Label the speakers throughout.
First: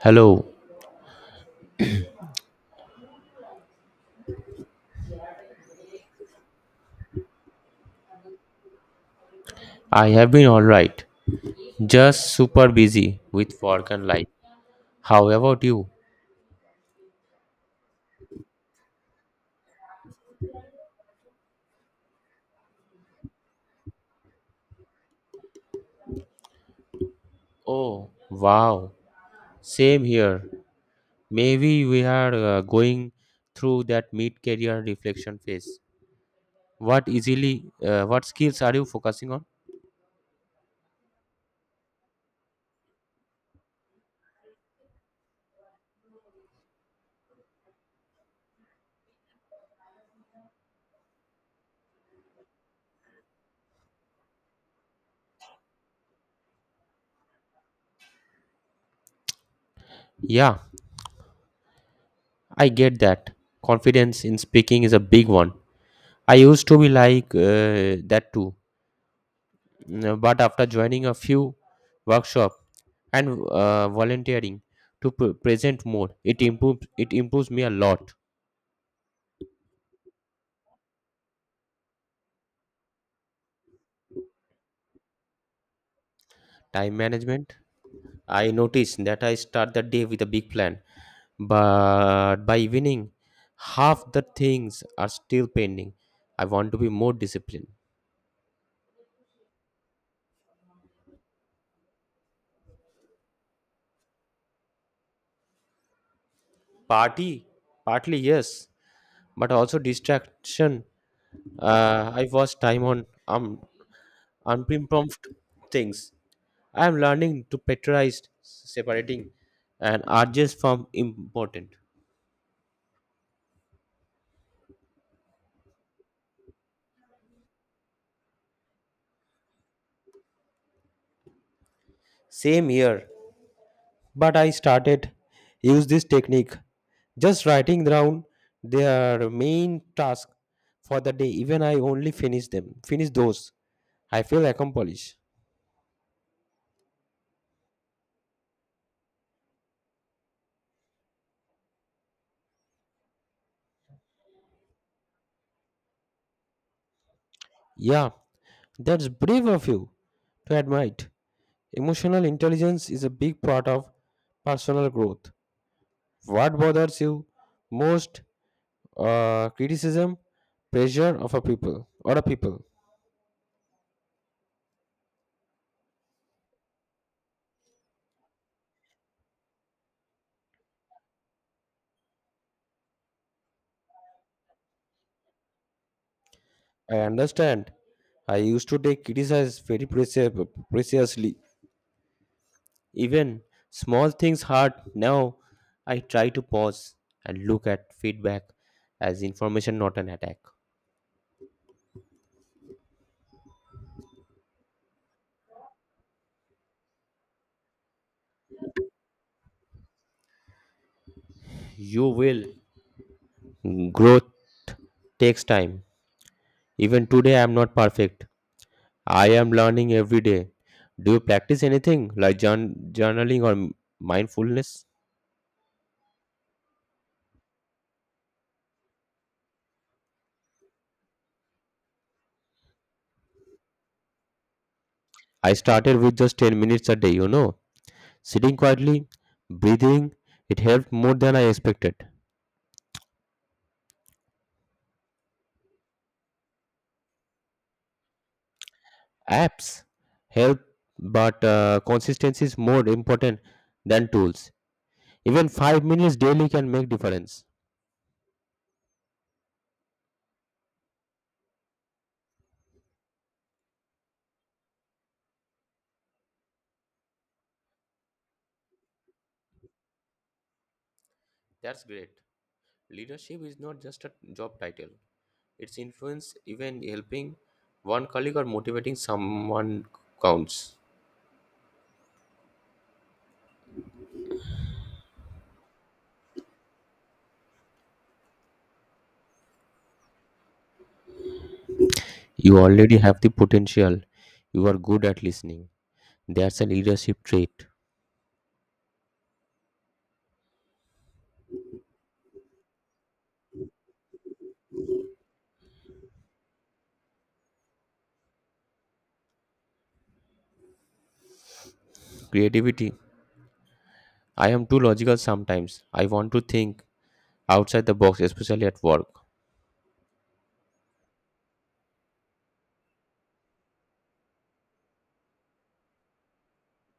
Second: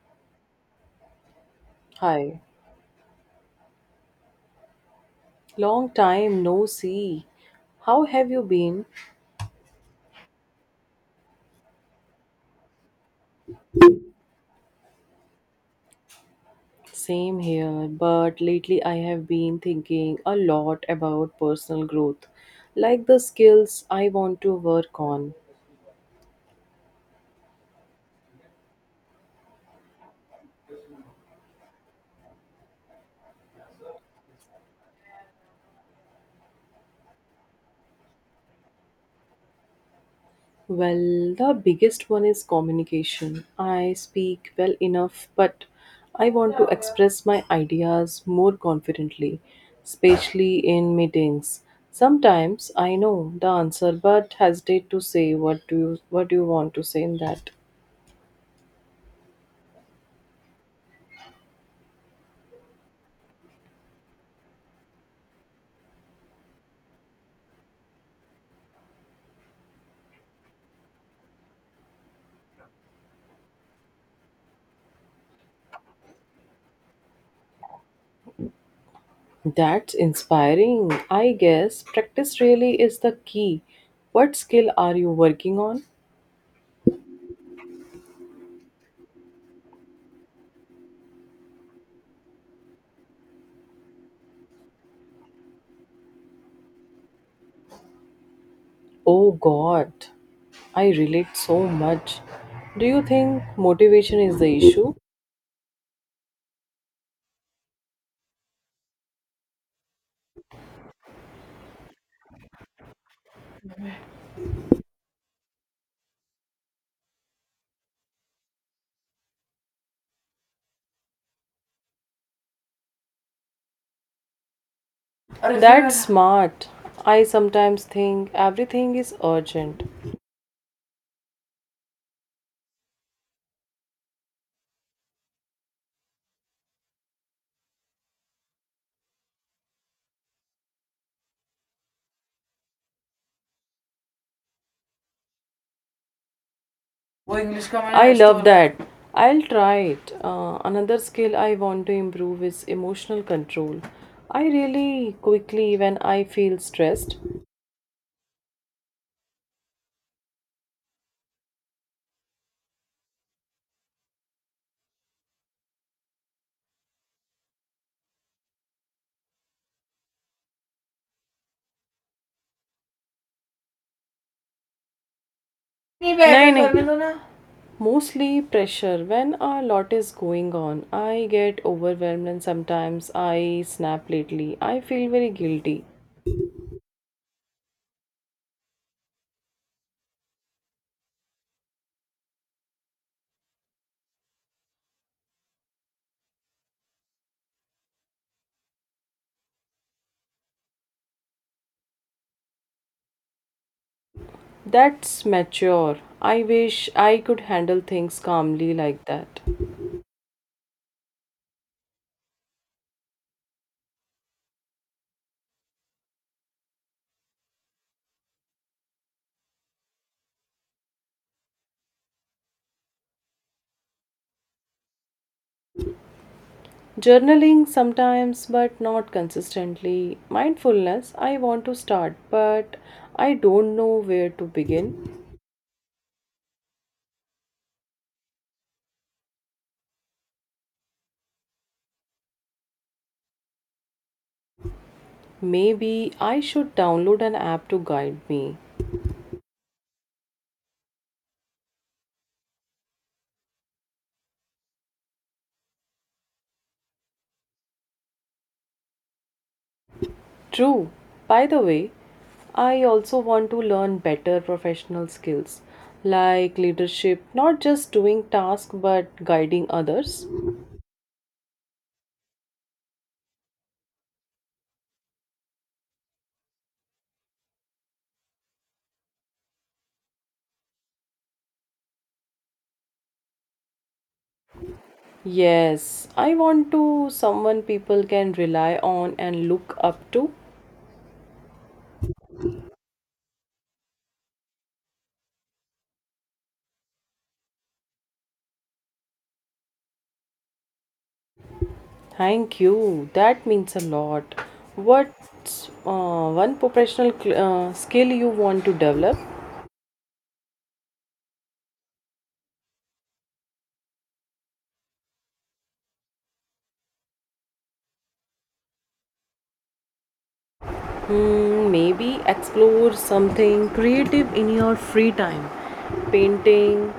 Speaker 1: Hello,
Speaker 2: Hi, long time no see. How have you been?
Speaker 1: I have been alright. Just super busy with work and life. How about you?
Speaker 2: Same here, but lately I have been thinking a lot about personal growth, like the skills I want to work on.
Speaker 1: Oh, wow. Same here. Maybe we are going through that mid-career reflection phase. What skills are you focusing on?
Speaker 2: Well, the biggest one is communication. I speak well enough, but I want to express my ideas more confidently, especially in meetings. Sometimes I know the answer but hesitate to say what do you want to say in that.
Speaker 1: Yeah, I get that. Confidence in speaking is a big one. I used to be like that too. But after joining a few workshop and volunteering to present more it improves me a lot.
Speaker 2: That's inspiring. I guess practice really is the key. What skill are you working on?
Speaker 1: Time management. I notice that I start the day with a big plan, but by evening half the things are still pending. I want to be more disciplined.
Speaker 2: Oh god. I relate so much. Do you think motivation is the issue?
Speaker 1: Party Partly yes, but also distraction. I was time on unprompted things. I am learning to prioritize separating and urges from important.
Speaker 2: Or if that's are, smart. I sometimes think everything is urgent.
Speaker 1: Same here, but I started use this technique, just writing down their main task for the day. Even I only finish them, finish those. I feel accomplished.
Speaker 2: Oh, English command I has love that. I'll try it. Another skill I want to improve is emotional control. I really quickly when I feel stressed.
Speaker 1: Yeah, that's brave of you to admit. Emotional intelligence is a big part of personal growth. What bothers you most, criticism, pressure of a people or a people.
Speaker 2: नहीं बैठ नहीं, के कर नहीं. लो ना. Mostly pressure. When a lot is going on, I get overwhelmed and sometimes I snap lately. I feel very guilty.
Speaker 1: I understand. I used to take criticism very preciously. Even small things hurt. Now I try to pause and look at feedback as information, not an attack.
Speaker 2: That's mature. I wish I could handle things calmly like that.
Speaker 1: You will. Growth takes time. Even today, I am not perfect. I am learning every day. Do you practice anything like journaling or mindfulness?
Speaker 2: Journaling sometimes, but not consistently. Mindfulness, I want to start, but I don't know where to begin.
Speaker 1: I started with just 10 minutes a day, sitting quietly, breathing. It helped more than I expected.
Speaker 2: Maybe I should download an app to guide me.
Speaker 1: Apps help, but consistency is more important than tools. Even 5 minutes daily can make difference.
Speaker 2: True. By the way, I also want to learn better professional skills like leadership, not just doing tasks but guiding others.
Speaker 1: That's great. Leadership is not just a job title. Its influence, even helping one colleague or motivating someone, counts.
Speaker 2: Yes, I want to someone people can rely on and look up to.
Speaker 1: You already have the potential. You are good at listening. That's a leadership trait.
Speaker 2: Thank you. That means a lot. What's one professional skill you want to develop?
Speaker 1: Creativity. I am too logical sometimes. I want to think outside the box, especially at work.
Speaker 2: Hmm, maybe explore something creative in your free time. Painting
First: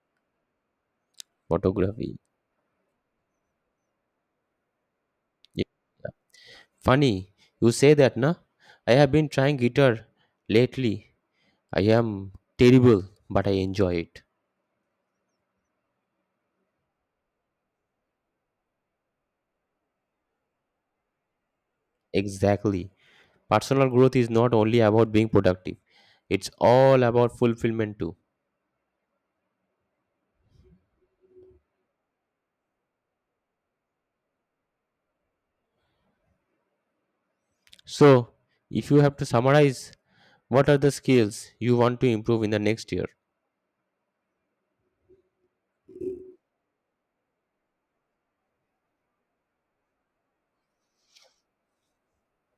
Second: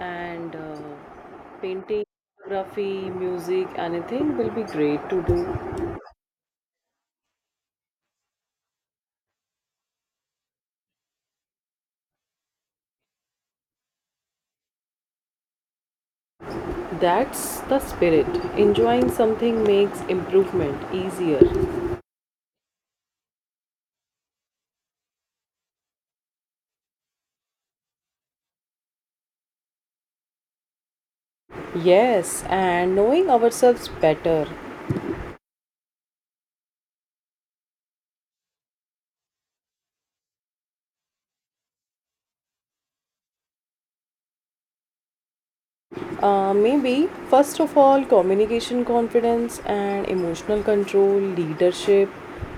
Speaker 2: and uh, painting,
Speaker 1: Photography.
Speaker 2: photography, music, anything will be great to do.
Speaker 1: Yeah. Funny, you say that, na? I have been trying guitar lately. I am terrible, but I enjoy it.
Speaker 2: That's the spirit. Enjoying something makes improvement easier.
Speaker 1: Exactly. Personal growth is not only about being productive, it's all about fulfillment too.
Speaker 2: Yes, and knowing ourselves better.
Speaker 1: So, if you have to summarize, what are the skills you want to improve in the next year?
Speaker 2: Maybe, first of all, communication confidence and emotional control, leadership.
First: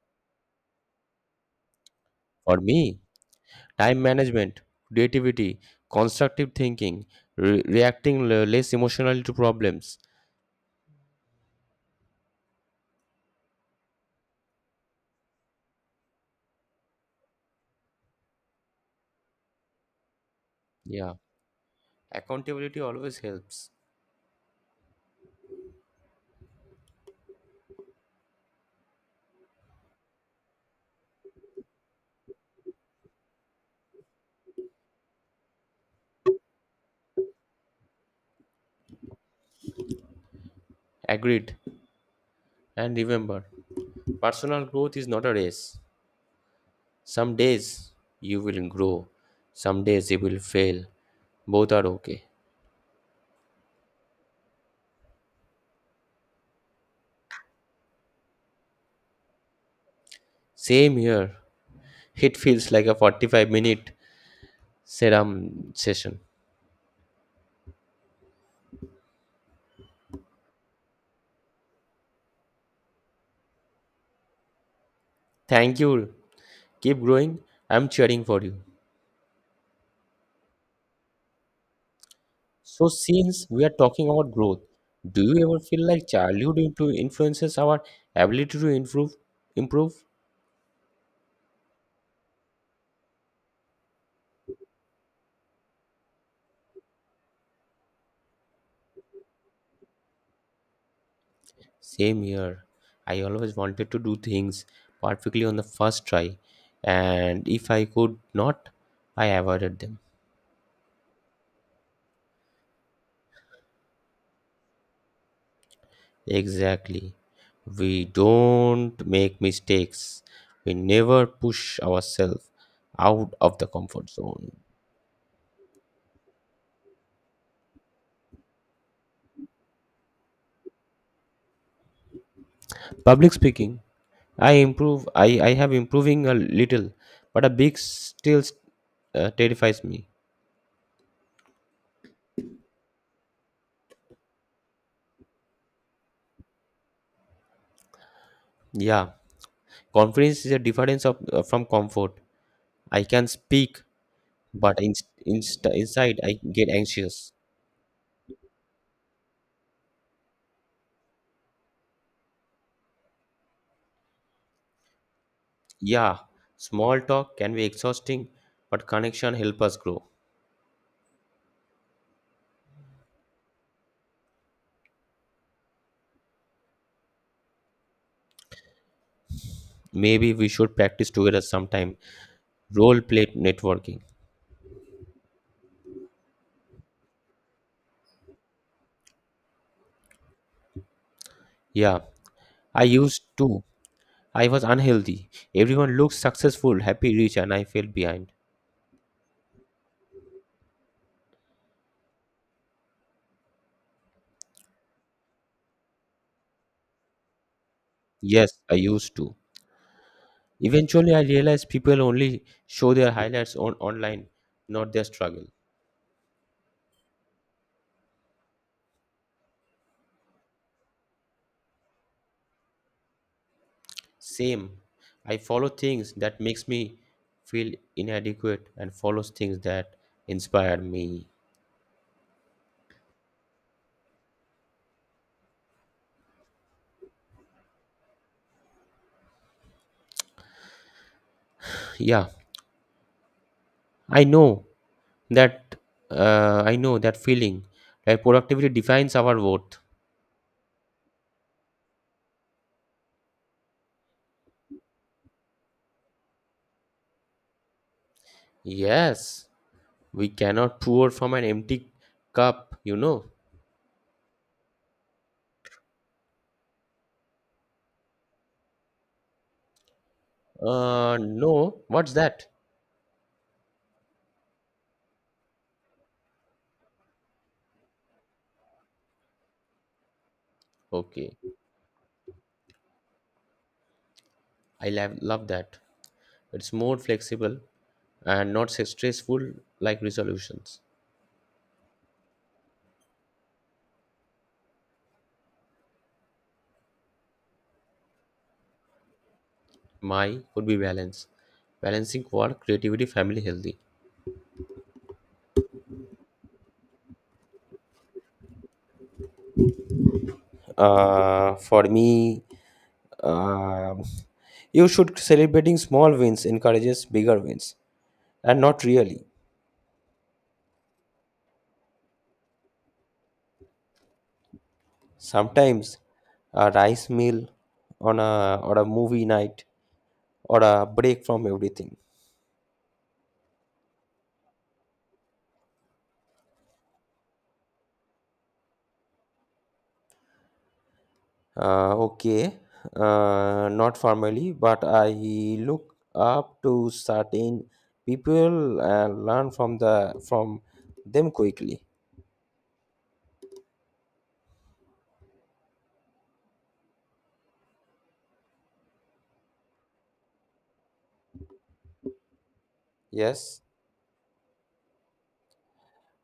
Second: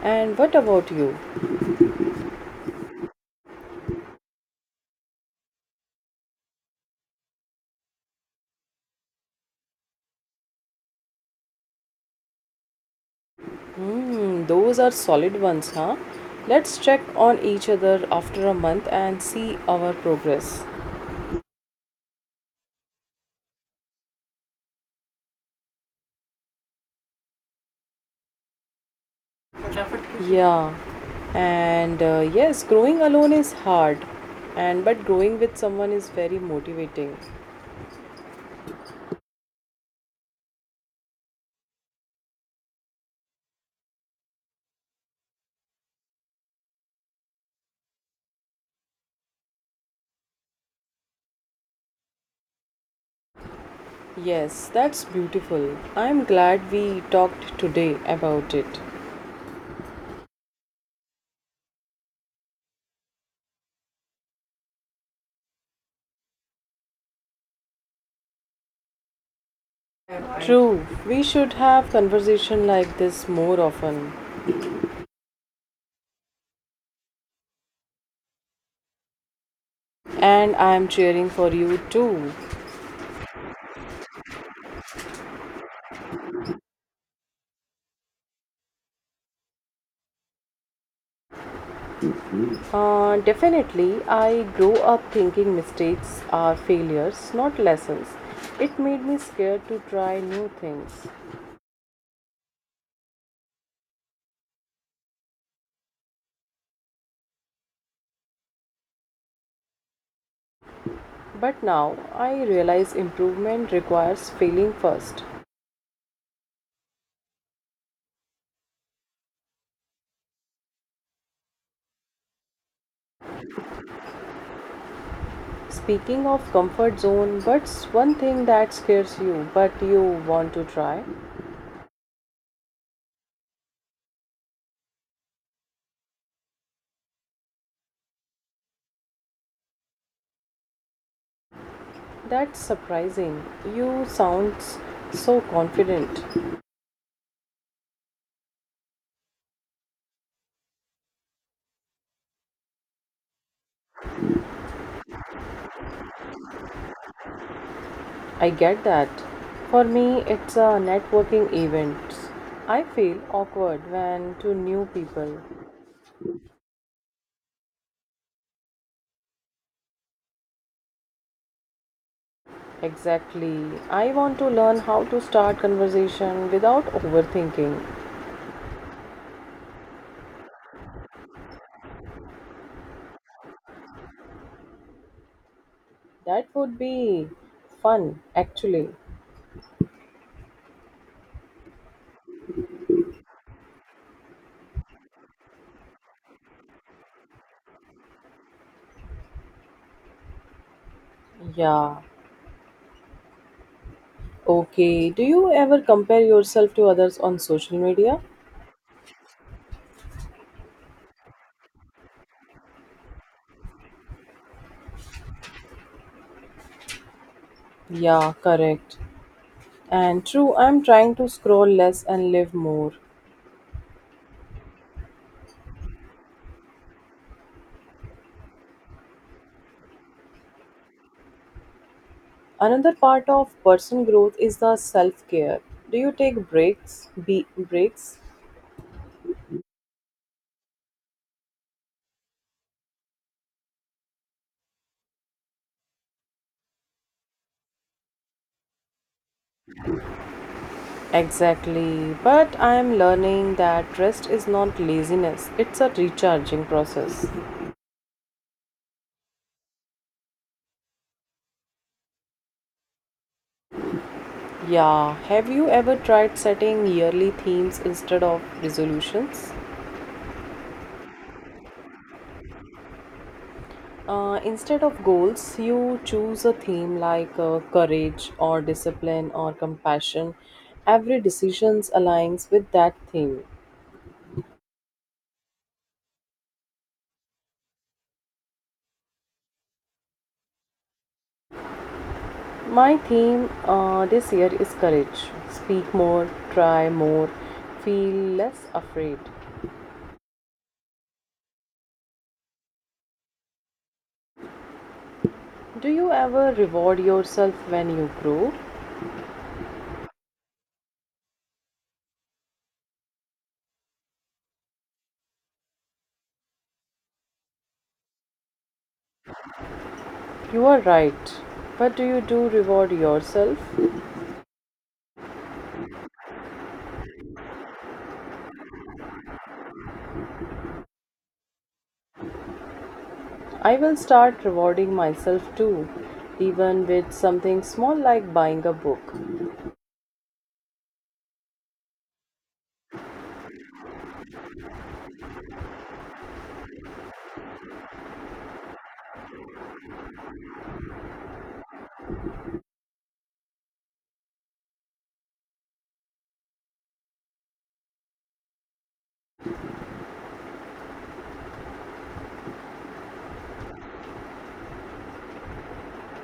Speaker 2: And what about you?
Speaker 1: For me, time management, creativity, constructive thinking, reacting less emotionally to problems.
Speaker 2: Hmm, those are solid ones, huh? Let's check on each other after a month and see our progress.
Speaker 1: Yeah, accountability always helps.
Speaker 2: Yeah. And yes, growing alone is hard, and but growing with someone is very motivating.
Speaker 1: Agreed. And remember, personal growth is not a race. Some days you will grow, some days you will fail. Both are okay.
Speaker 2: Yes, that's beautiful. I'm glad we talked today about it.
Speaker 1: Same here. It feels like a 45-minute serum session.
Speaker 2: True, we should have conversation like this more often.
Speaker 1: Thank you. Keep growing. I'm cheering for you.
Speaker 2: And I am cheering for you too.
Speaker 1: So, since we are talking about growth, do you ever feel like childhood influences our ability to improve? Improve?
Speaker 2: Definitely, I grow up thinking mistakes are failures, not lessons. It made me scared to try new things.
Speaker 1: Same here. I always wanted to do things perfectly on the first try, and if I could not, I avoided them.
Speaker 2: But now I realize improvement requires failing first.
Speaker 1: Exactly. We don't make mistakes. We never push ourselves out of the comfort zone.
Speaker 2: Speaking of comfort zone, what's one thing that scares you but you want to try?
Speaker 1: Public speaking. I improve. I have improving a little, but a big still terrifies me.
Speaker 2: That's surprising. You sound so confident.
Speaker 1: Yeah, confidence is a difference of from comfort. I can speak, but in, inst inside I get anxious.
Speaker 2: I get that. For me, it's a networking event. I feel awkward when to new people.
Speaker 1: Yeah, small talk can be exhausting, but connection help us grow.
Speaker 2: Exactly. I want to learn how to start conversation without overthinking.
Speaker 1: Maybe we should practice together sometime. Role play networking.
Speaker 2: That would be fun actually.
Speaker 1: Yeah, I used to. I was unhealthy. Everyone looks successful, happy, rich, and I fell behind.
Speaker 2: Yeah. Okay. Do you ever compare yourself to others on social media?
Speaker 1: Yes, I used to. Eventually, I realized people only show their highlights on online, not their struggle.
Speaker 2: Yeah, correct. And true, I'm trying to scroll less and live more.
Speaker 1: Same, I follow things that makes me feel inadequate and follows things that inspire me.
Speaker 2: Another part of personal growth is the self-care. Do you take breaks? Be Breaks?
Speaker 1: Yeah, I know that. I know that feeling. Like productivity defines our worth.
Speaker 2: Exactly. But I am learning that rest is not laziness. It's a recharging process.
Speaker 1: Yes, we cannot pour from an empty cup. You know.
Speaker 2: Yeah. Have you ever tried setting yearly themes instead of resolutions?
Speaker 1: No. What's that?
Speaker 2: Instead of goals, you choose a theme like courage or discipline or compassion. Every
Speaker 1: Okay,
Speaker 2: decision aligns with that theme.
Speaker 1: I love that. It's more flexible and not stressful like resolutions.
Speaker 2: My theme this year is courage. Speak more, try more, feel less afraid.
Speaker 1: My could be balance, balancing work, creativity, family, healthy.
Speaker 2: Do you ever reward yourself when you grow?
Speaker 1: For me, uh, you should celebrating small wins encourages bigger wins, and not really.
Speaker 2: You are right. But do you do reward yourself?
Speaker 1: Sometimes a rice meal on a or a movie night or a break from everything.
Speaker 2: I will start rewarding myself too, even with something small like buying a book.
Speaker 1: Okay, not formally, but I look up to certain people and learn from them quickly. Yes,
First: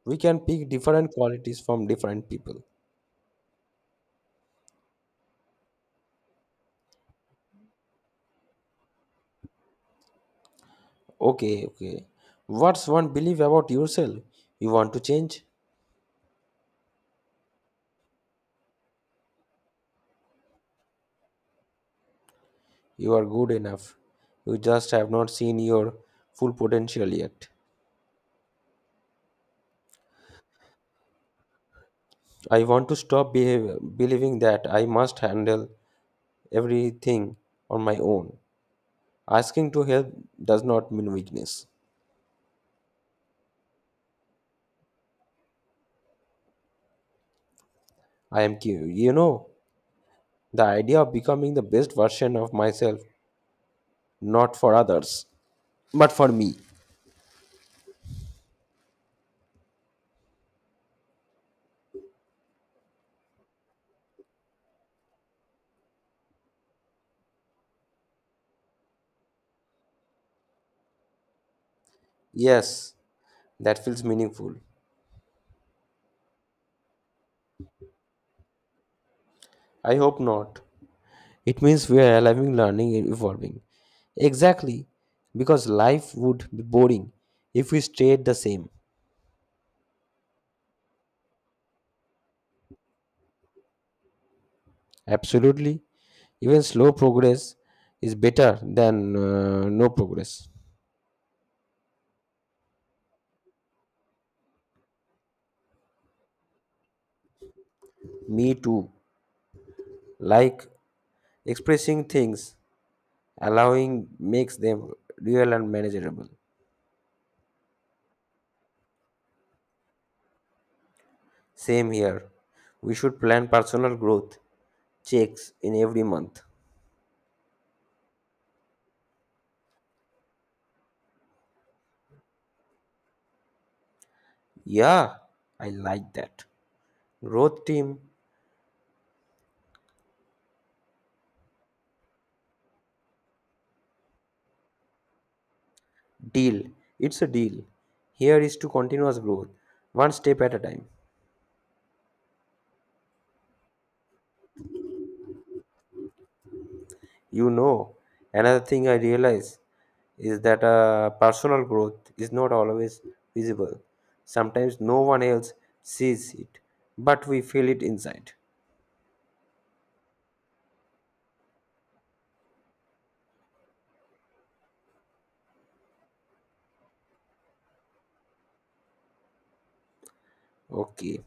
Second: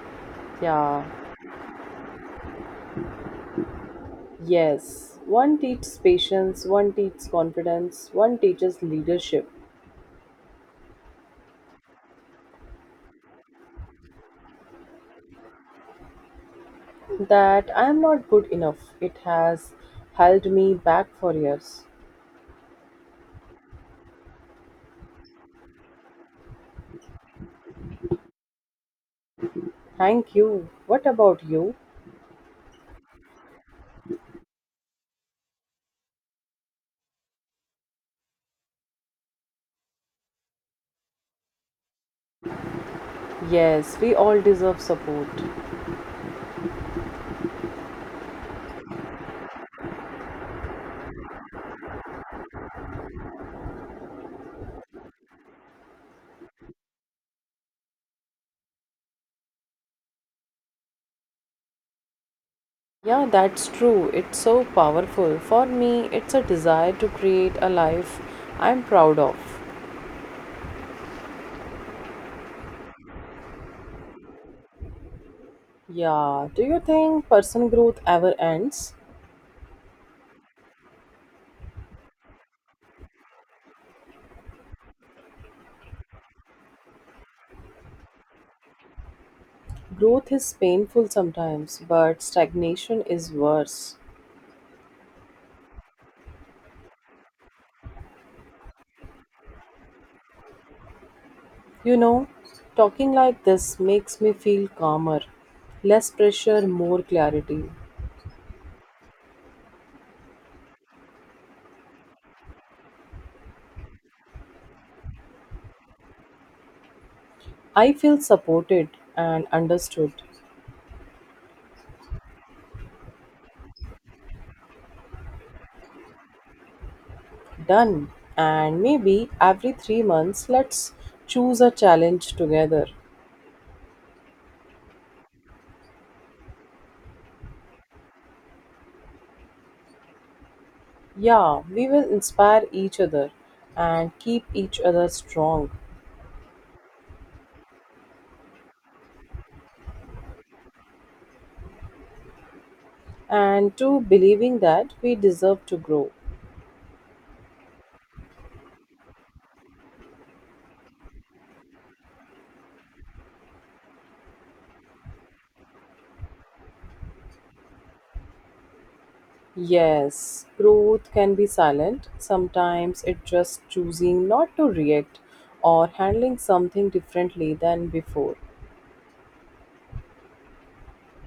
Speaker 1: we can pick
Speaker 2: Yeah,
Speaker 1: different qualities from different people.
Speaker 2: yes. One teaches patience, one teaches confidence, one teaches leadership.
Speaker 1: Okay, okay. What's one belief about yourself? You want to change?
Speaker 2: That I am not good enough. It has held me back for years.
Speaker 1: You are good enough. You just have not seen your full potential yet.
Speaker 2: Thank you. What about you?
Speaker 1: I want to stop believing that I must handle everything on my own. Asking to help does not mean weakness.
Speaker 2: Yes, we all deserve support.
Speaker 1: I am you know, the idea of becoming the best version of myself, not for others, but for me.
Speaker 2: Yeah, that's true. It's so powerful. For me, it's a desire to create a life I'm proud of.
Speaker 1: Yes, that feels meaningful.
Speaker 2: Yeah, do you think personal growth ever ends?
Speaker 1: I hope not. It means we are alive, learning, and evolving. Exactly, because life would be boring if we stayed the same.
Speaker 2: Growth is painful sometimes, but stagnation is worse.
Speaker 1: Absolutely, even slow progress is better than no progress.
Speaker 2: You know, talking like this makes me feel calmer. Less pressure, more clarity.
Speaker 1: Me too. Like expressing things allowing makes them real and manageable.
Speaker 2: I feel supported and understood.
Speaker 1: Same here. We should plan personal growth checks in every month.
Speaker 2: Done. And maybe every 3 months, let's choose a challenge together.
Speaker 1: Yeah, I like that. Growth team
Speaker 2: Yeah, we will inspire each other and keep each other strong
Speaker 1: deal. It's a deal. Here is to continuous growth, one step at a time.
Speaker 2: and to believing that we deserve to grow.
Speaker 1: You know, another thing I realize is that personal growth is not always visible. Sometimes no one else sees it, but we feel it inside.
Speaker 2: Yes, growth can be silent. Sometimes it's just choosing not to react or handling something differently than before.
Speaker 1: Okay.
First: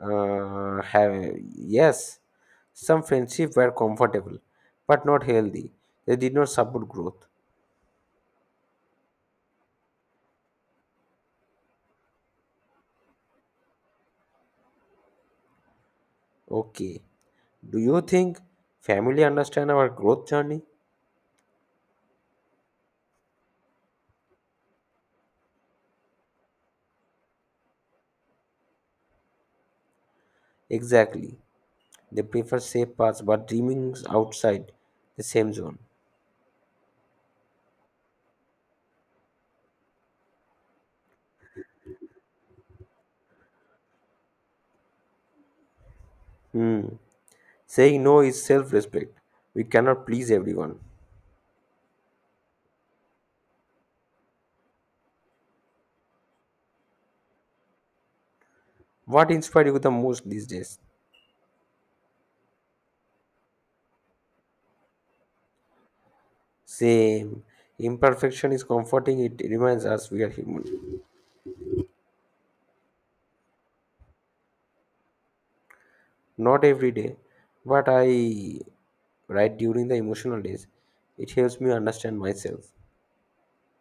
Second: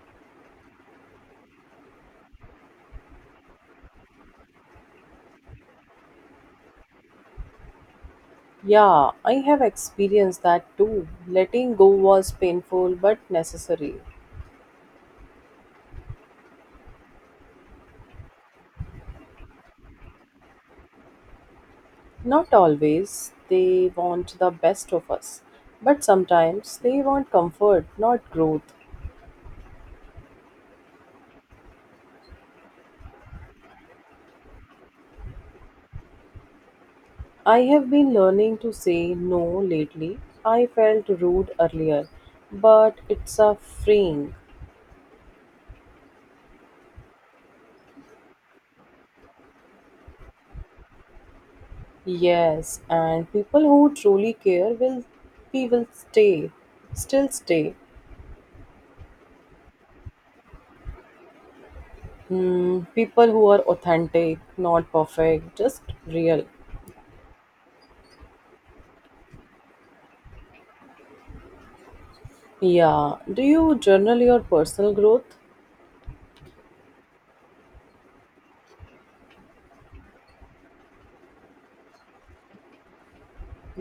Speaker 1: have Yes, some friendships were comfortable but not healthy. They did not support growth.
Speaker 2: Yeah, I have experienced that too. Letting go was painful but necessary.
Speaker 1: Okay. Do you think family understand our growth journey?
Speaker 2: Not always they want the best of us, but sometimes they want comfort, not growth.
Speaker 1: Exactly. They prefer safe paths but dreaming outside the same zone.
Speaker 2: I have been learning to say no lately. I felt rude earlier, but it's a freeing.
Speaker 1: Hmm. Saying no is self-respect. We cannot please everyone.
Speaker 2: Yes, and people who truly care will we will stay, still stay.
Speaker 1: What inspired you the most these days?
Speaker 2: Hmm, people who are authentic, not perfect, just real.
Speaker 1: Same. Imperfection is comforting. It reminds us we are human.
Speaker 2: Yeah. Do you journal your personal growth?
Speaker 1: Not every day, but I write during the emotional days. It helps me understand myself.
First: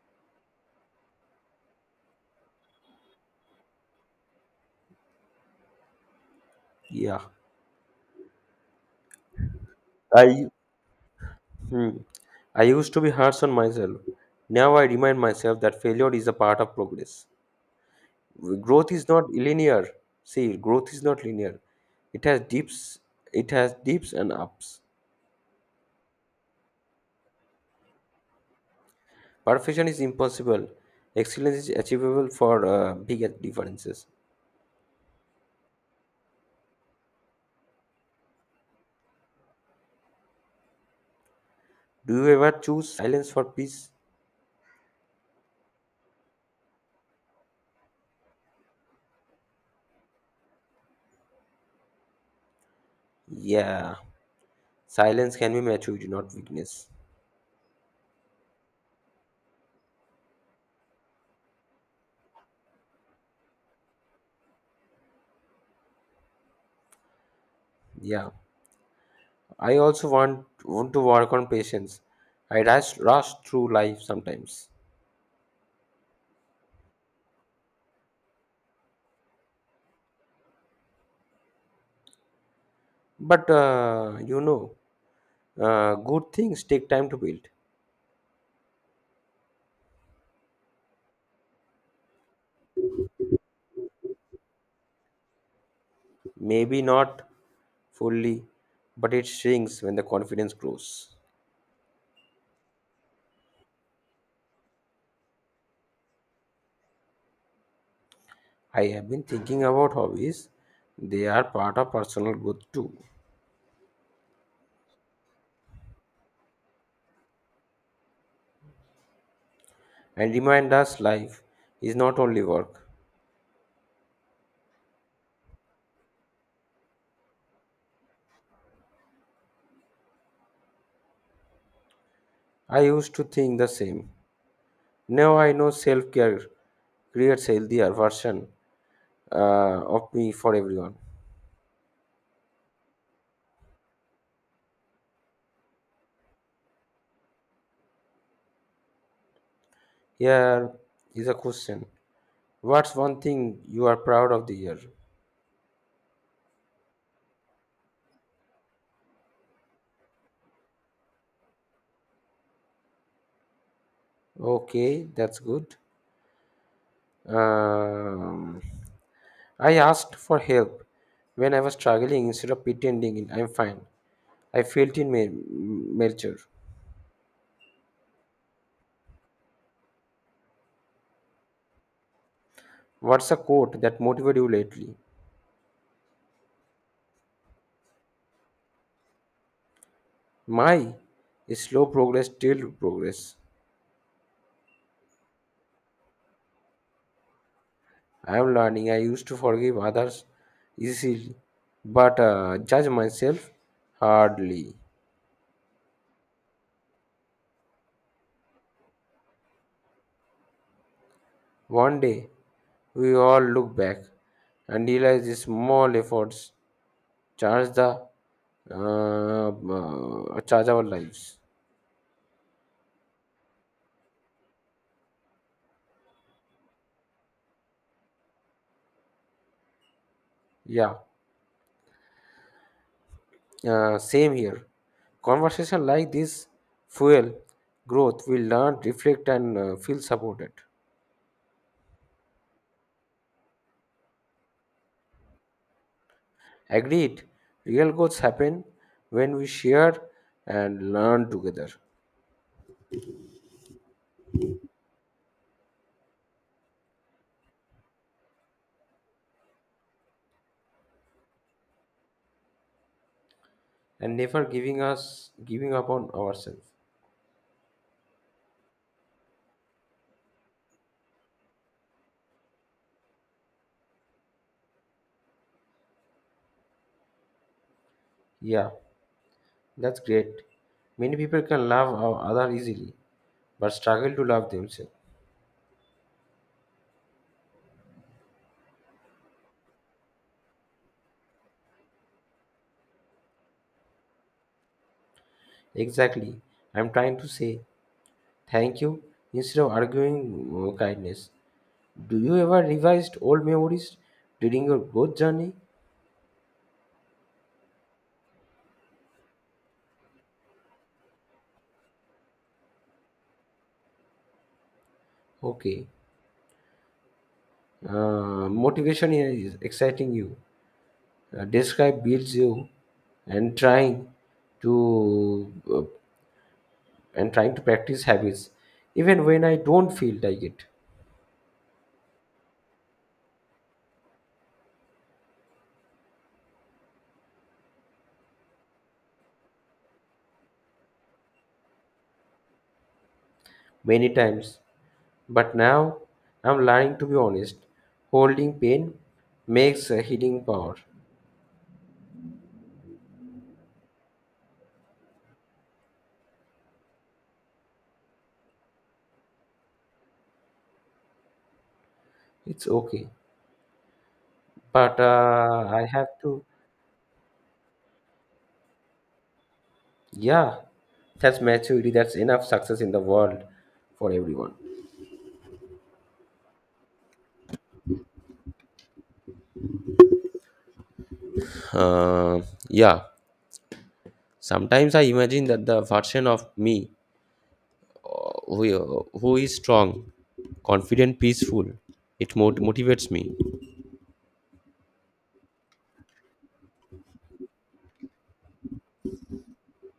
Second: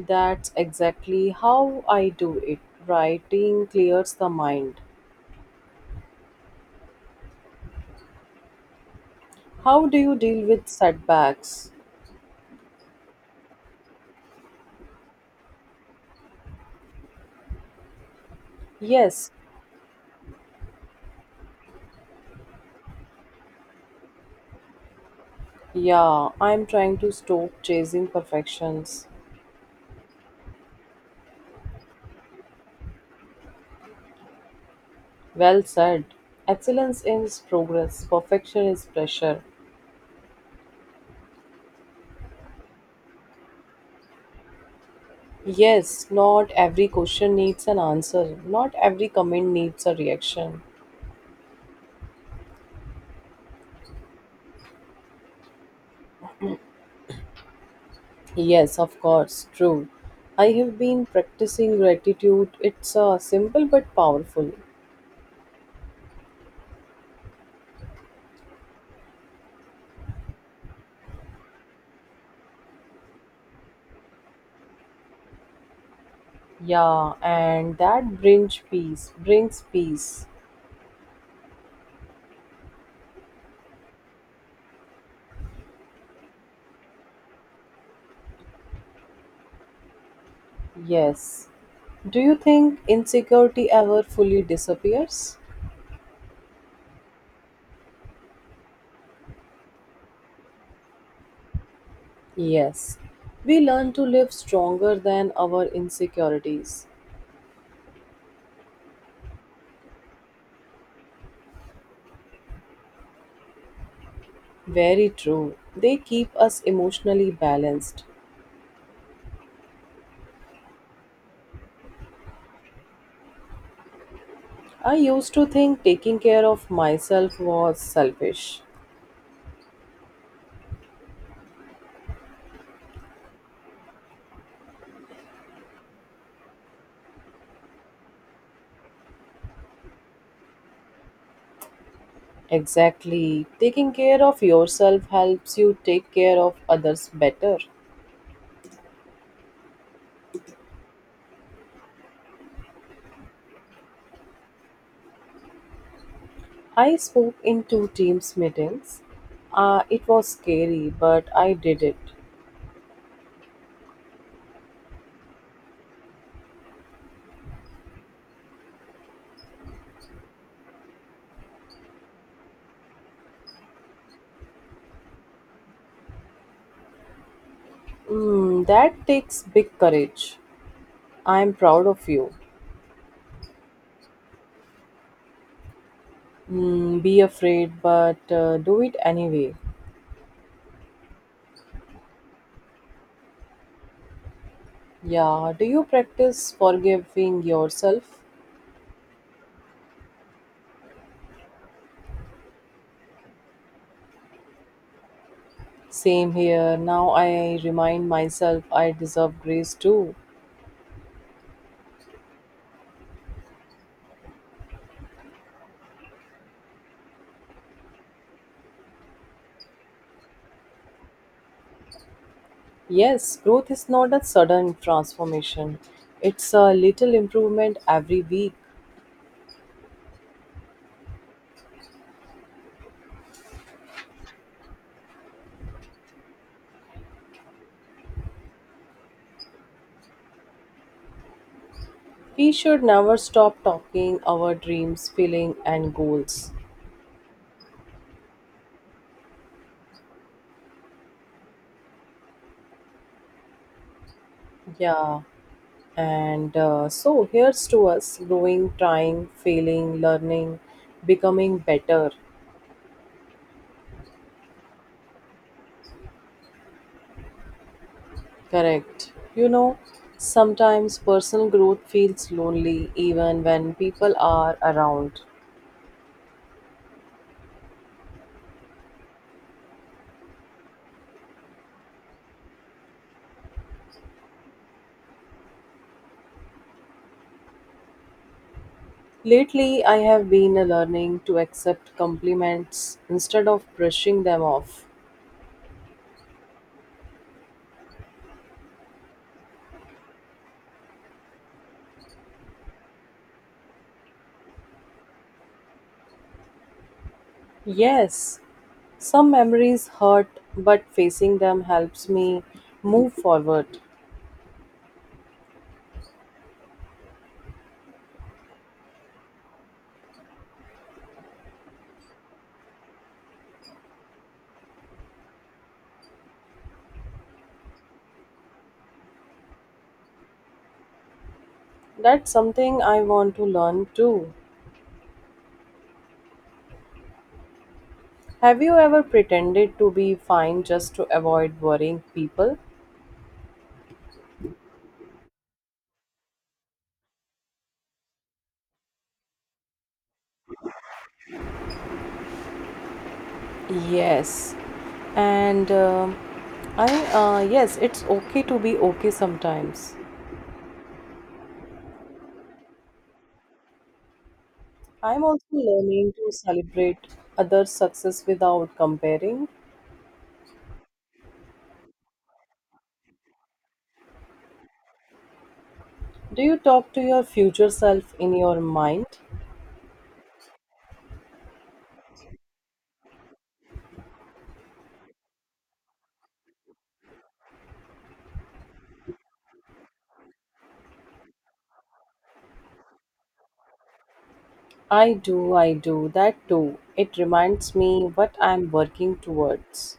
Speaker 2: That's exactly how I do it. Writing clears the mind.
Speaker 1: Yeah.
Speaker 2: How do you
Speaker 1: I
Speaker 2: deal with setbacks?
Speaker 1: hmm, I used to be harsh on myself. Now I remind myself that failure is a part of progress. Growth is not
Speaker 2: Yes.
Speaker 1: linear. See, growth is not linear. It has dips. It has dips and ups.
Speaker 2: Yeah, I'm trying to stop chasing perfections.
Speaker 1: Perfection is impossible. Excellence is achievable for big differences.
Speaker 2: Well said. Excellence is progress, perfection is pressure.
Speaker 1: Do you ever choose silence for peace?
Speaker 2: Yes, not every question needs an answer, not every comment needs a reaction.
Speaker 1: Yeah. Silence can be maturity, not weakness.
Speaker 2: Yes, of course, true. I have been practicing gratitude. It's simple but powerful.
Speaker 1: Yeah, I also want to work on patience. I rush through life sometimes,
Speaker 2: Yeah, and that brings peace. Brings peace.
Speaker 1: but good things take time to build.
Speaker 2: Yes. Do you think insecurity ever fully disappears?
Speaker 1: Maybe not fully, but it shrinks when the confidence grows.
Speaker 2: Yes. We learn to live stronger than our insecurities.
Speaker 1: I have been thinking about hobbies. They are part of personal growth too,
Speaker 2: Very true. They keep us emotionally balanced.
Speaker 1: and remind us life is not only work.
Speaker 2: I used to think taking care of myself was selfish.
Speaker 1: I used to think the same. Now I know self care creates healthier version uh, of me for everyone.
Speaker 2: Exactly. Taking care of yourself helps you take care of others better.
Speaker 1: Here is a question: What's one thing you are proud of the year?
Speaker 2: I spoke in two teams meetings. It was scary, but I did it.
Speaker 1: Okay, that's good. Um, I asked for help when I was struggling instead of pretending I'm fine. I felt in nature.
Speaker 2: Mm, that takes big courage. I'm proud of you.
Speaker 1: What's a quote that motivated you lately?
Speaker 2: Mm, be afraid, but do it anyway.
Speaker 1: My is slow progress till progress.
Speaker 2: Yeah, do you practice forgiving yourself?
Speaker 1: I am learning. I used to forgive others easily, but judge myself hardly.
Speaker 2: Same here. Now I remind myself I deserve grace too.
Speaker 1: One day, we all look back and realize these small efforts charge the charge our lives.
Speaker 2: Yes, growth is not a sudden transformation. It's a little improvement every week.
Speaker 1: Yeah, same here. Conversation like this fuel growth. We learn, reflect, and feel supported.
Speaker 2: We should never stop talking our dreams, feeling, and goals.
Speaker 1: Agreed. Real growth happen when we share and learn together,
Speaker 2: Yeah, and so here's to us growing, trying, failing, learning, becoming better.
Speaker 1: and never giving up on ourselves.
Speaker 2: Correct. Sometimes personal growth feels lonely even when people are around.
Speaker 1: Yeah, that's great. Many people can love our other easily, but struggle to love themselves.
Speaker 2: Lately, I have been learning to accept compliments instead of brushing them off.
Speaker 1: Exactly. I'm trying to say thank you instead of arguing kindness. Do you ever revised old memories during your growth journey?
Speaker 2: Yes, some memories hurt, but facing them helps me move forward.
Speaker 1: Okay. Motivation is exciting you. Describe builds you and to uh, trying to practice habits even when I don't feel like it
Speaker 2: That's something I want to learn too. Have you ever pretended to be fine just to avoid worrying people?
Speaker 1: many times. But now I'm learning to be honest. Holding pain makes a healing power.
Speaker 2: Yes, and I yes, it's okay to be okay sometimes.
Speaker 1: It's okay. But
Speaker 2: I'm also
Speaker 1: I have
Speaker 2: learning to
Speaker 1: to,
Speaker 2: celebrate others' success without comparing.
Speaker 1: yeah, that's maturity. That's enough success in the world for everyone.
Speaker 2: Do you talk to your future self in your mind?
Speaker 1: Uh, yeah, sometimes I imagine that the version of me who is strong, confident, peaceful, it motivates me.
Speaker 2: I do, that too. It reminds me what I'm working towards.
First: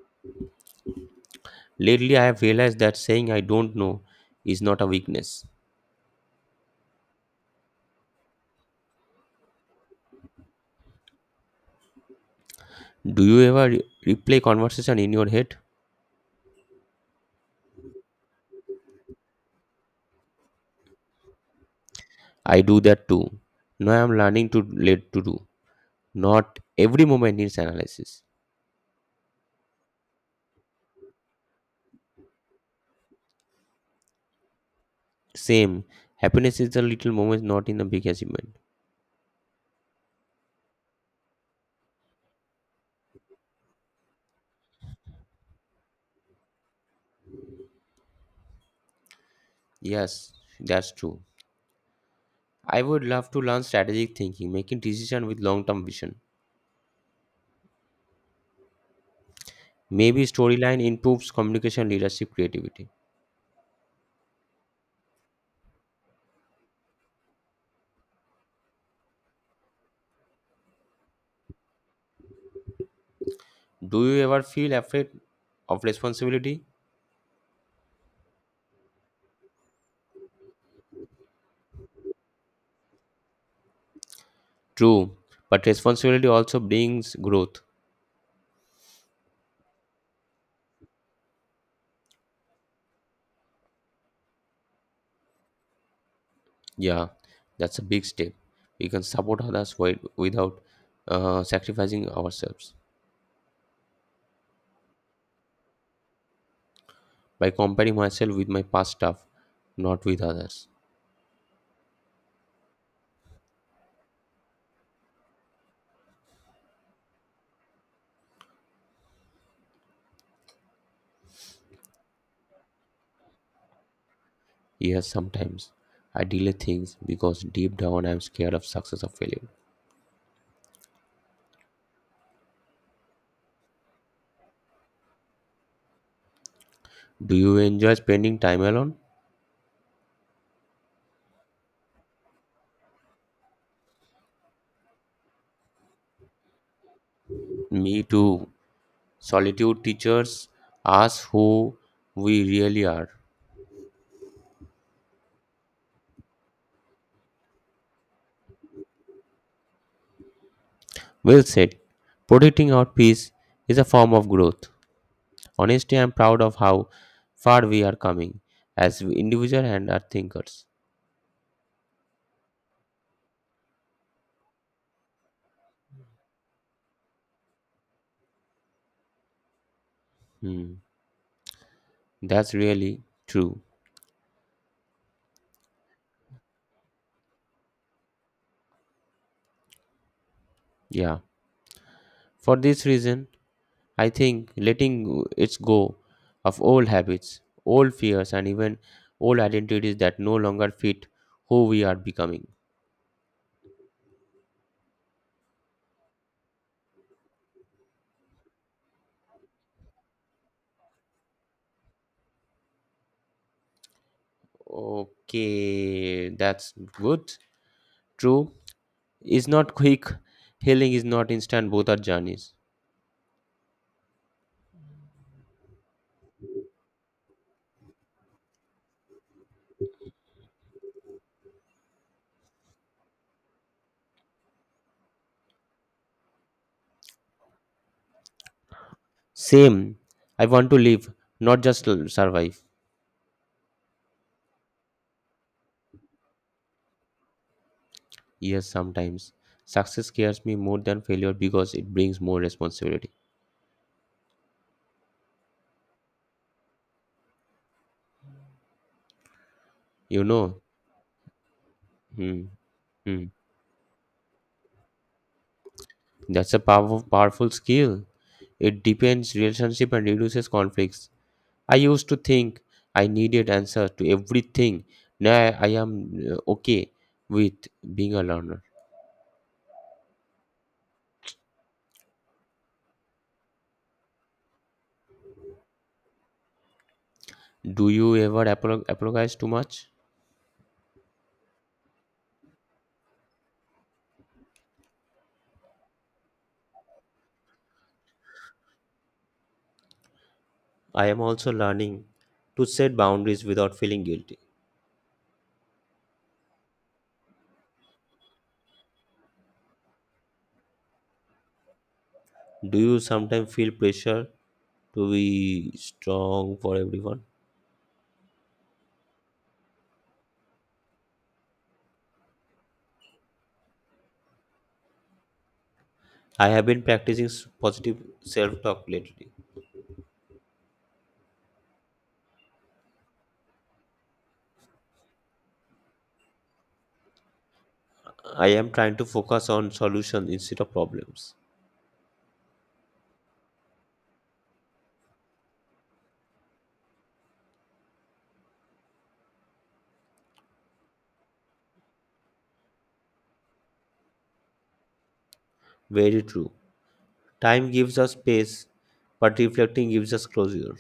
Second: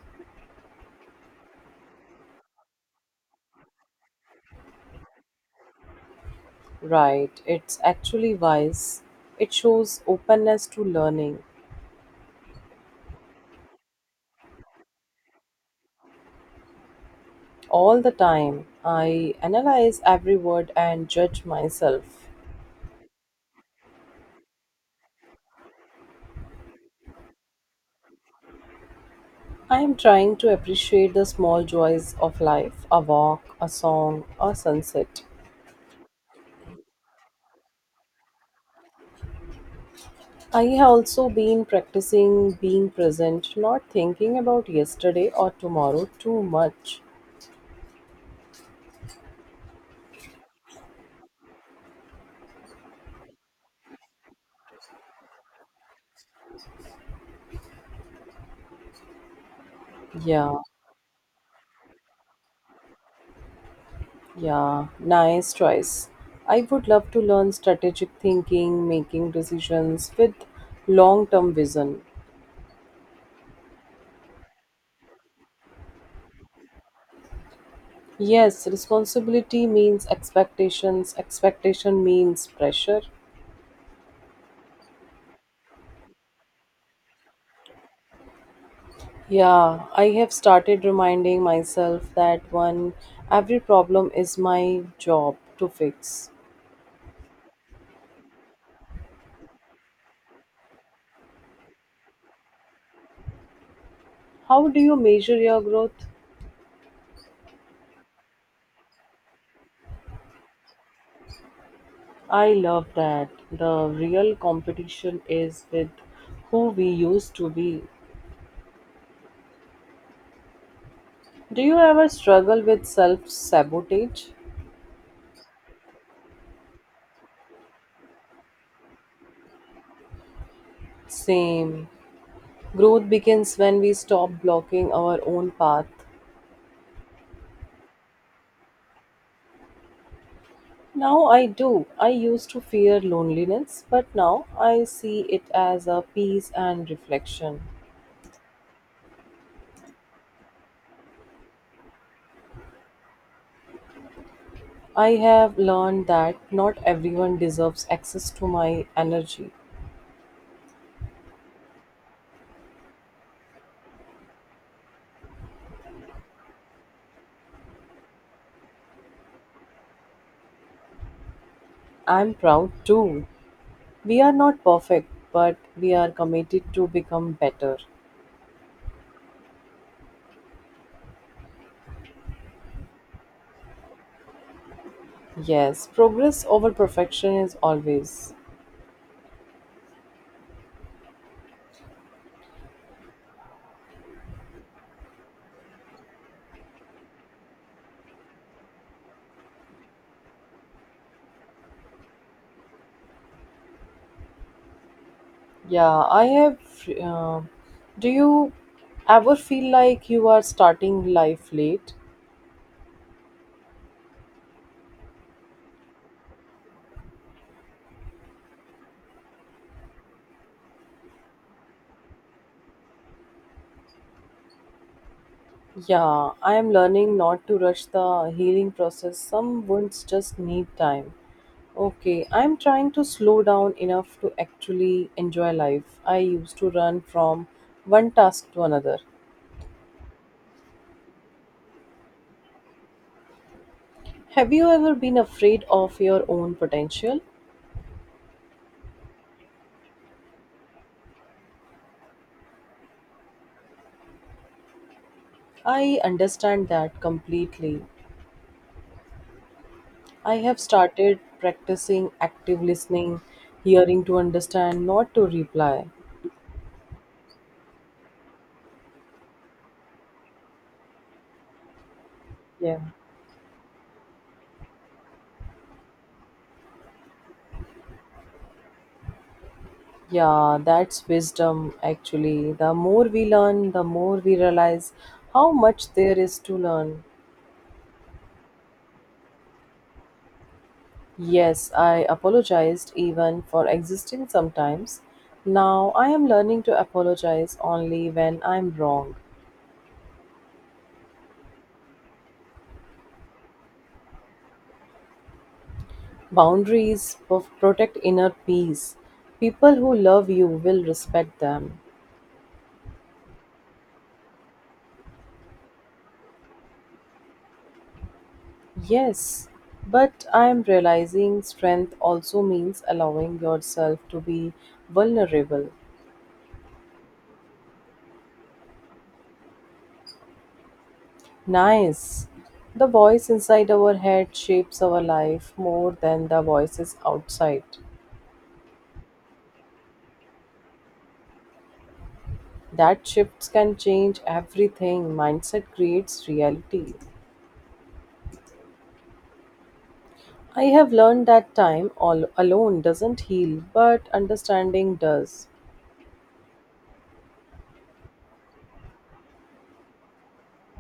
Speaker 1: Lately, I have realized that saying I don't know is not a weakness.
Speaker 2: Right, it's actually wise. It shows openness to learning.
Speaker 1: Do you ever replay conversation in your head?
Speaker 2: All the time, I analyze every word and judge myself.
Speaker 1: I do that too. Now I am learning to let to do. Not every moment needs analysis.
Speaker 2: I am trying to appreciate the small joys of life a walk, a song, a sunset.
Speaker 1: Same. Happiness is the little moments, not in a big achievement.
Speaker 2: I have also been practicing being present, not thinking about yesterday or tomorrow too much.
Speaker 1: Yes, that's true. I would love to learn strategic thinking, making decision with long-term vision. Maybe
Speaker 2: Yeah,
Speaker 1: storyline improves communication, leadership, creativity.
Speaker 2: yeah, nice choice. I would love to learn strategic thinking, making decisions with long term vision.
Speaker 1: Do you ever feel afraid of responsibility?
Speaker 2: Yes, responsibility means expectations, expectation means pressure.
Speaker 1: True, but responsibility also brings growth.
Speaker 2: Yeah, I have started reminding myself that one, every problem is my job to fix.
Speaker 1: Yeah, that's a big step. We can support others while, without sacrificing ourselves.
Speaker 2: How do you measure your growth?
Speaker 1: By comparing myself with my past stuff, not with others.
Speaker 2: I love that. The real competition is with who we used to be. Do you ever struggle with self sabotage?
Speaker 1: Yes, sometimes I delay things because deep down I'm scared of success or failure.
Speaker 2: Same. Growth begins when we stop blocking our own path.
Speaker 1: Do you enjoy spending time alone?
Speaker 2: Now I do. I used to fear loneliness, but now I see it as a peace and reflection.
Speaker 1: Me too. Solitude teaches us who we really are.
Speaker 2: I have learned that not everyone deserves access to my energy.
Speaker 1: Well said. Protecting our peace is a form of growth. Honestly, I'm proud of how far we are coming as individuals and as thinkers.
Speaker 2: I'm proud too. We are not perfect, but we are committed to become better.
Speaker 1: Hmm, that's really true.
Speaker 2: Yes, progress over perfection is always.
Speaker 1: Yeah. For this reason, I think letting it go of old habits, old fears, and even old identities that no longer fit who we are becoming.
Speaker 2: Yeah, I have. Uh, do you ever feel like you are starting life late?
Speaker 1: Okay, that's good. True. Is not quick. Healing is not instant. Both are journeys.
Speaker 2: Yeah, I am learning not to rush the healing process. Some wounds just need time. Okay, I'm trying to slow down enough to actually enjoy life. I used to run from one task to another.
Speaker 1: Same. I want to live, not just survive.
Speaker 2: Have you ever been afraid of your own potential?
Speaker 1: Yes, sometimes. Success scares me more than failure because it brings more responsibility.
Speaker 2: I understand that completely.
Speaker 1: You
Speaker 2: I have
Speaker 1: know,
Speaker 2: started practicing
Speaker 1: hmm,
Speaker 2: active listening,
Speaker 1: hmm.
Speaker 2: hearing to understand, not to reply.
Speaker 1: That's a powerful, powerful skill. It deepens relationship and reduces conflicts. I used to think
Speaker 2: Yeah.
Speaker 1: I needed answers to everything. Now I am okay with being a learner.
Speaker 2: Yeah, that's wisdom actually. The more we learn, the more we realize how much there is to learn.
Speaker 1: Do you ever apologize too much?
Speaker 2: Yes, I apologized even for existing sometimes. Now I am learning to apologize only when I'm wrong.
Speaker 1: I am also learning to set boundaries without feeling guilty.
Speaker 2: Boundaries of protect inner peace. People who love you will respect them.
Speaker 1: Do you sometimes feel pressure to be strong for everyone?
Speaker 2: Yes, but I am realizing strength also means allowing yourself to be vulnerable.
Speaker 1: I have been practicing positive self talk lately.
Speaker 2: Nice. The voice inside our head shapes our life more than the voices outside.
Speaker 1: I am trying to focus on solutions instead of problems.
Speaker 2: That shifts can change everything. Mindset creates reality. I have learned that time all alone doesn't heal, but understanding does.
Speaker 1: Very true. Time gives us space, but reflecting gives us closure.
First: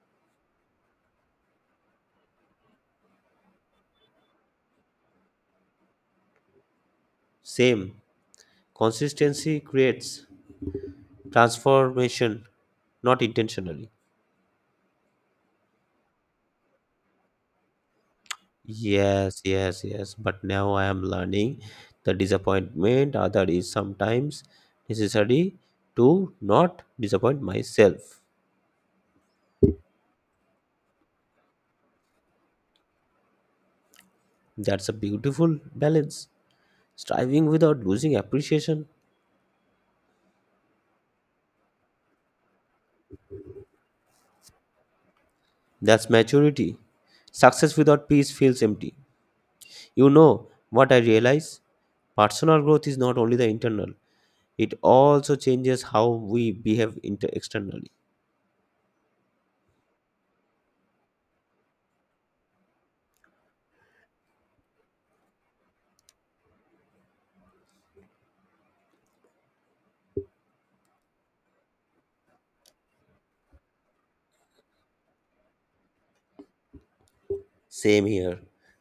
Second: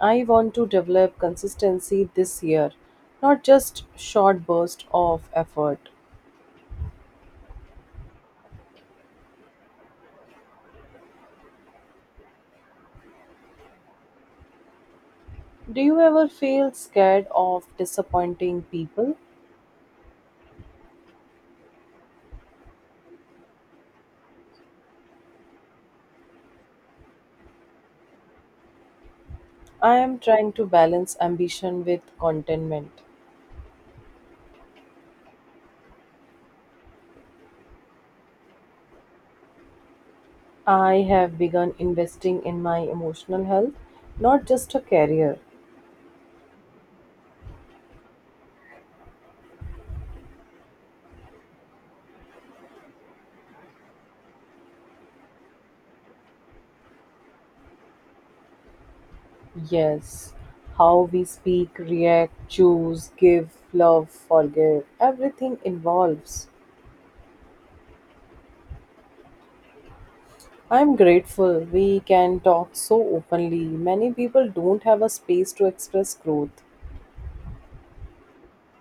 Speaker 2: I want to develop consistency this year, not just short bursts of effort.
Speaker 1: Same. Consistency creates transformation, not intentionally.
Speaker 2: Do you ever feel scared of disappointing people?
Speaker 1: Yes, yes, yes. But now I am learning the disappointment other is sometimes necessary to not disappoint myself.
Speaker 2: I am trying to balance ambition with contentment.
Speaker 1: That's a beautiful balance. Striving without losing appreciation?
Speaker 2: I have begun investing in my emotional health, not just a career.
Speaker 1: That's maturity. Success without peace feels empty. You know what I realize? Personal growth is not only the internal, it also changes how we behave externally.
Speaker 2: Yes, how we speak, react, choose, give, love, forgive, everything involves. I'm grateful we can talk so openly. Many people don't have a space to express growth.
Speaker 1: Same here.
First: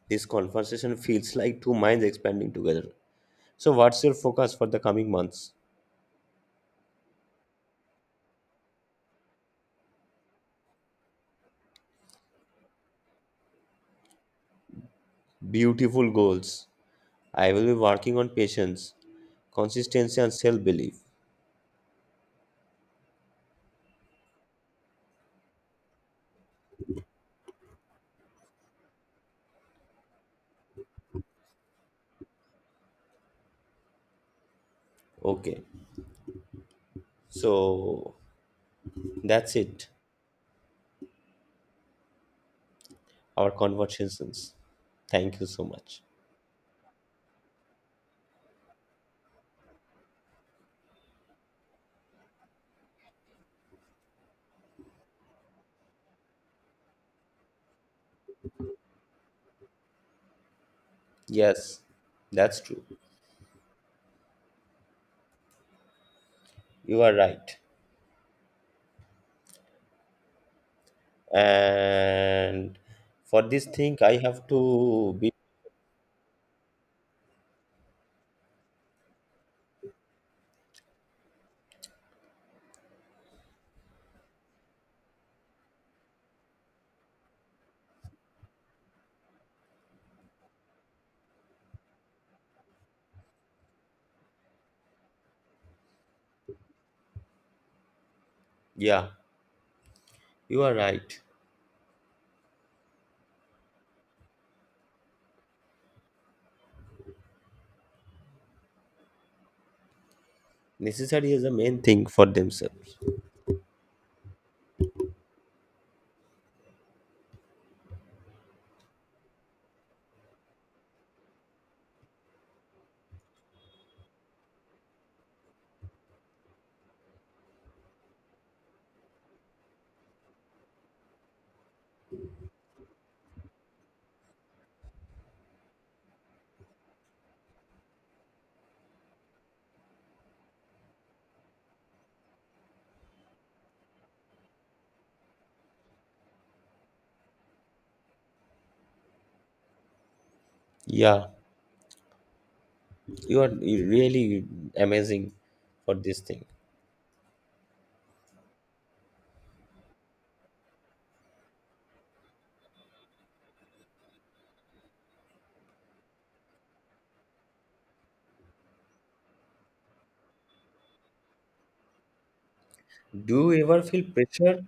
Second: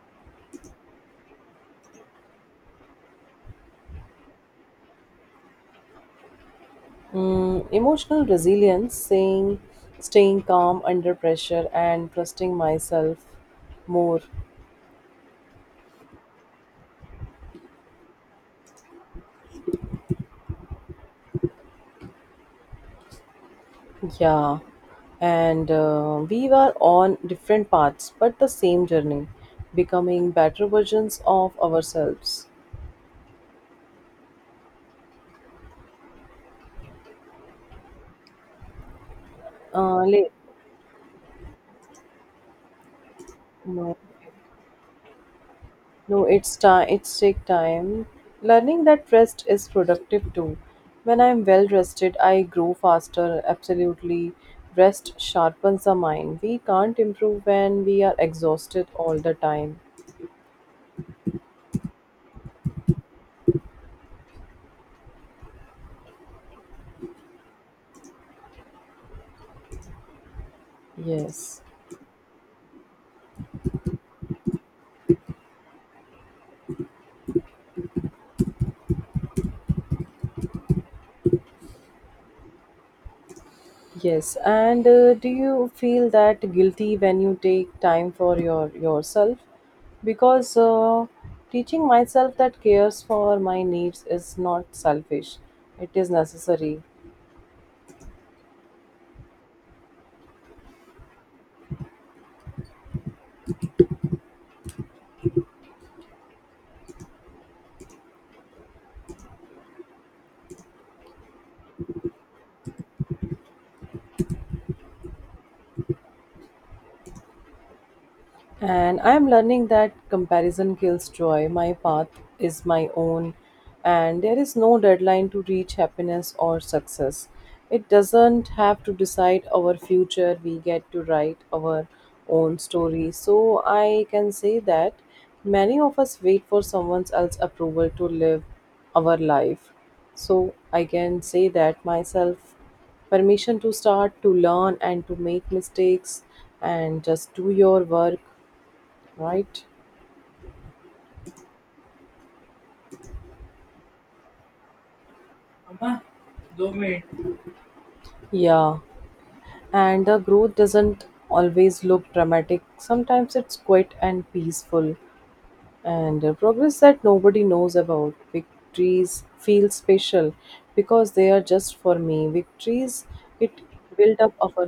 Speaker 1: This conversation feels like two minds expanding together. So, what's your focus for the coming months?
Speaker 2: Mm, emotional resilience, saying, staying calm under pressure, and trusting myself more.
Speaker 1: Beautiful goals. I will be working on patience, consistency, and self belief.
Speaker 2: Yeah, and we were on different paths but the same journey, becoming better versions of ourselves.
Speaker 1: Okay, so that's it.
Speaker 2: Late.
Speaker 1: Our
Speaker 2: No,
Speaker 1: conversations. Thank you so much.
Speaker 2: no, it's time. It's take time. Learning that rest is productive too. When I'm well rested, I grow faster. Absolutely, rest sharpens the mind. We can't improve when we are exhausted all the time.
Speaker 1: Yes, that's true. You are right.
Speaker 2: Yes,
Speaker 1: And for this thing, I have to be.
Speaker 2: yes. And do you feel that guilty when you take time for yourself? Because teaching myself that cares for my needs is not selfish. It is necessary.
Speaker 1: Yeah, you are right. Necessary is the main thing for themselves.
Speaker 2: And I am learning that comparison kills joy. My path is my own, and there is no deadline to reach happiness or success. It doesn't have to decide our future. We get to write our own story. So I can say that many of us wait for someone else's approval to live our life. So I can say that myself permission to start, to learn, and to make mistakes and just do your work, right?
Speaker 1: Yeah, you are really amazing for
Speaker 2: Amma,
Speaker 1: this thing.
Speaker 2: do minute. Yeah, and the growth doesn't always look dramatic. Sometimes it's quiet and peaceful, and a progress that nobody knows about. Victories feel special because they are just for me. Victories,
Speaker 1: Do
Speaker 2: it
Speaker 1: you ever feel
Speaker 2: build up
Speaker 1: pressure
Speaker 2: our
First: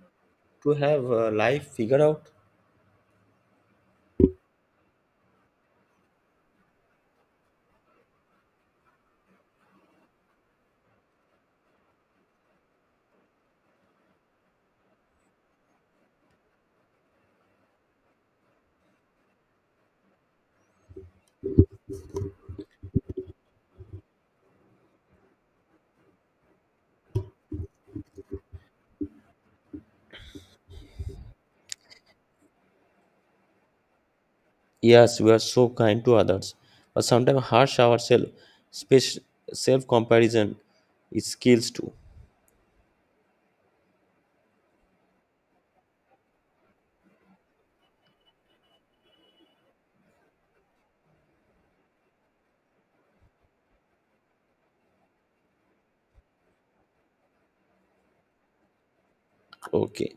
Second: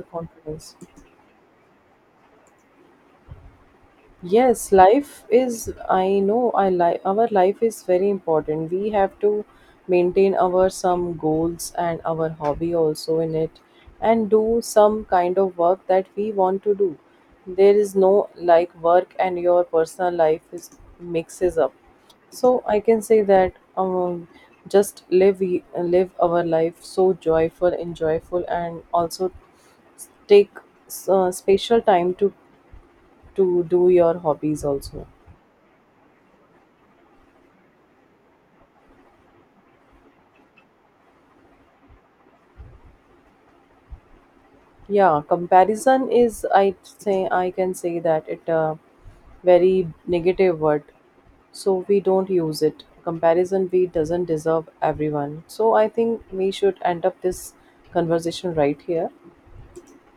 Speaker 1: to
Speaker 2: confidence.
Speaker 1: have a life figured out?
Speaker 2: Yes, life is, I know, I like our life is very important. We have to maintain our some goals and our hobby also in it and do some kind of work that we want to do. There is no like work and your personal life is mixes up. So I can say that just live live our life so joyful and joyful and also take special time to do your hobbies also.
Speaker 1: Yes, we are so kind to others, but sometimes harsh ourselves. Self comparison is skills too.
Speaker 2: Yeah, comparison is, I say, I can say that it a very negative word, so we don't use it. Comparison we doesn't deserve everyone, so I think we should end up this conversation right here.
Speaker 1: Okay